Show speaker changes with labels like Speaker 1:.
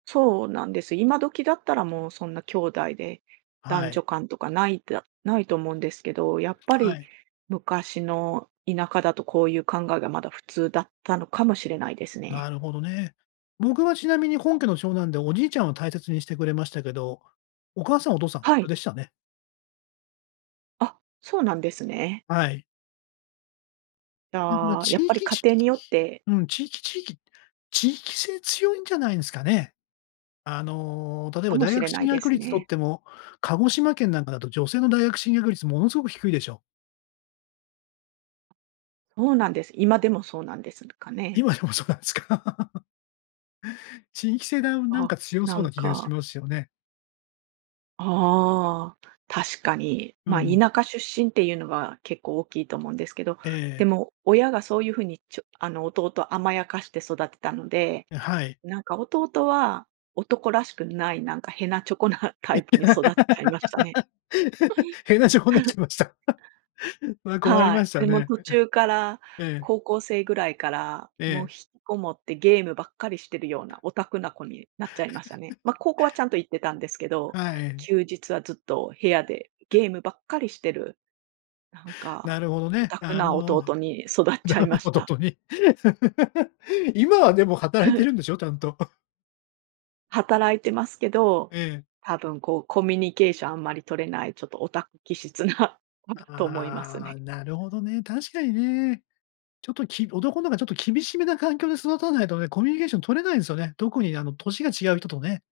Speaker 1: そうなんです、今時だったらもうそんな姉弟で男
Speaker 2: はい。
Speaker 1: 女間とかないだないと思うんですけど、やっぱ
Speaker 2: は
Speaker 1: り
Speaker 2: い。
Speaker 1: 昔の田舎だとこういう考えがまだ、普通だったのかもしれないです
Speaker 2: な
Speaker 1: ね。
Speaker 2: るほどね。僕はちなみに本家の長男で、おじいちゃんを大切にしてくれましたけど、お母さん、お父さん普
Speaker 1: は
Speaker 2: 通
Speaker 1: い。
Speaker 2: でしたね。
Speaker 1: あ、そうなんですね。
Speaker 2: はい。
Speaker 1: じ
Speaker 2: だから
Speaker 1: ゃあ、や
Speaker 2: 地
Speaker 1: っぱり
Speaker 2: 域
Speaker 1: 家
Speaker 2: 地域
Speaker 1: 庭によって。
Speaker 2: うん、地域地域地域性強いんじゃないんすかね。あの、例え
Speaker 1: か
Speaker 2: ば
Speaker 1: も
Speaker 2: 大
Speaker 1: し
Speaker 2: 学
Speaker 1: れな
Speaker 2: 進
Speaker 1: いで
Speaker 2: 学
Speaker 1: す
Speaker 2: 率とっ
Speaker 1: ね。
Speaker 2: ても、鹿児島県なんかだと女性の大学進学率ものすごく低いでしょう。
Speaker 1: そうなんです。今でもそうなんですかね。
Speaker 2: 今でもそうなんすか？地域性だなん
Speaker 1: あ、
Speaker 2: か強
Speaker 1: な
Speaker 2: そう
Speaker 1: ん
Speaker 2: な気がし
Speaker 1: か。
Speaker 2: ますよね。
Speaker 1: ああ、確かに。
Speaker 2: う
Speaker 1: ま、
Speaker 2: ん。
Speaker 1: 田舎出身っていうのは結構大きいと思うんですけど、
Speaker 2: ええ。
Speaker 1: でも、親がそういうふうにちょあの弟を甘やかして育てたので、
Speaker 2: え、はい。
Speaker 1: なんか弟は男らしくないなんかへなちょこなタイプに育っちゃいましたね。
Speaker 2: へなちょこになっちゃ いました。それは困り
Speaker 1: は
Speaker 2: ま
Speaker 1: い。
Speaker 2: した
Speaker 1: でも
Speaker 2: ね。
Speaker 1: 途中から
Speaker 2: ええ。
Speaker 1: 高校生ぐらいから、
Speaker 2: え
Speaker 1: もう
Speaker 2: え。
Speaker 1: 引きこもってゲームばっかりしてるようなオタクな子になっちゃいましたね。ま、高校はち ゃんと行ってたんですけど、
Speaker 2: はい。
Speaker 1: 休日はずっと部屋でゲームばっかりしてる、なん
Speaker 2: な
Speaker 1: か、
Speaker 2: るほど
Speaker 1: オ
Speaker 2: ね。
Speaker 1: タク
Speaker 2: あ
Speaker 1: な
Speaker 2: の。
Speaker 1: 弟に育っちゃいま
Speaker 2: [unintelligible]
Speaker 1: し
Speaker 2: ほど
Speaker 1: た。
Speaker 2: とに。今はでも働い
Speaker 1: は
Speaker 2: て
Speaker 1: い。
Speaker 2: るんでしょ、ちゃんと。
Speaker 1: 働いてますけど、
Speaker 2: ええ。
Speaker 1: 多分こう、コミュニケーションあんまり取れないちょっとオタク気質な子だと思います
Speaker 2: ああ、
Speaker 1: ね。
Speaker 2: なるほどね、確かにね。ちょっとき男のがちょっと厳しめな環境で育たないとね、コミュニケーション取れないんすよね。特にあの年が違う人とね。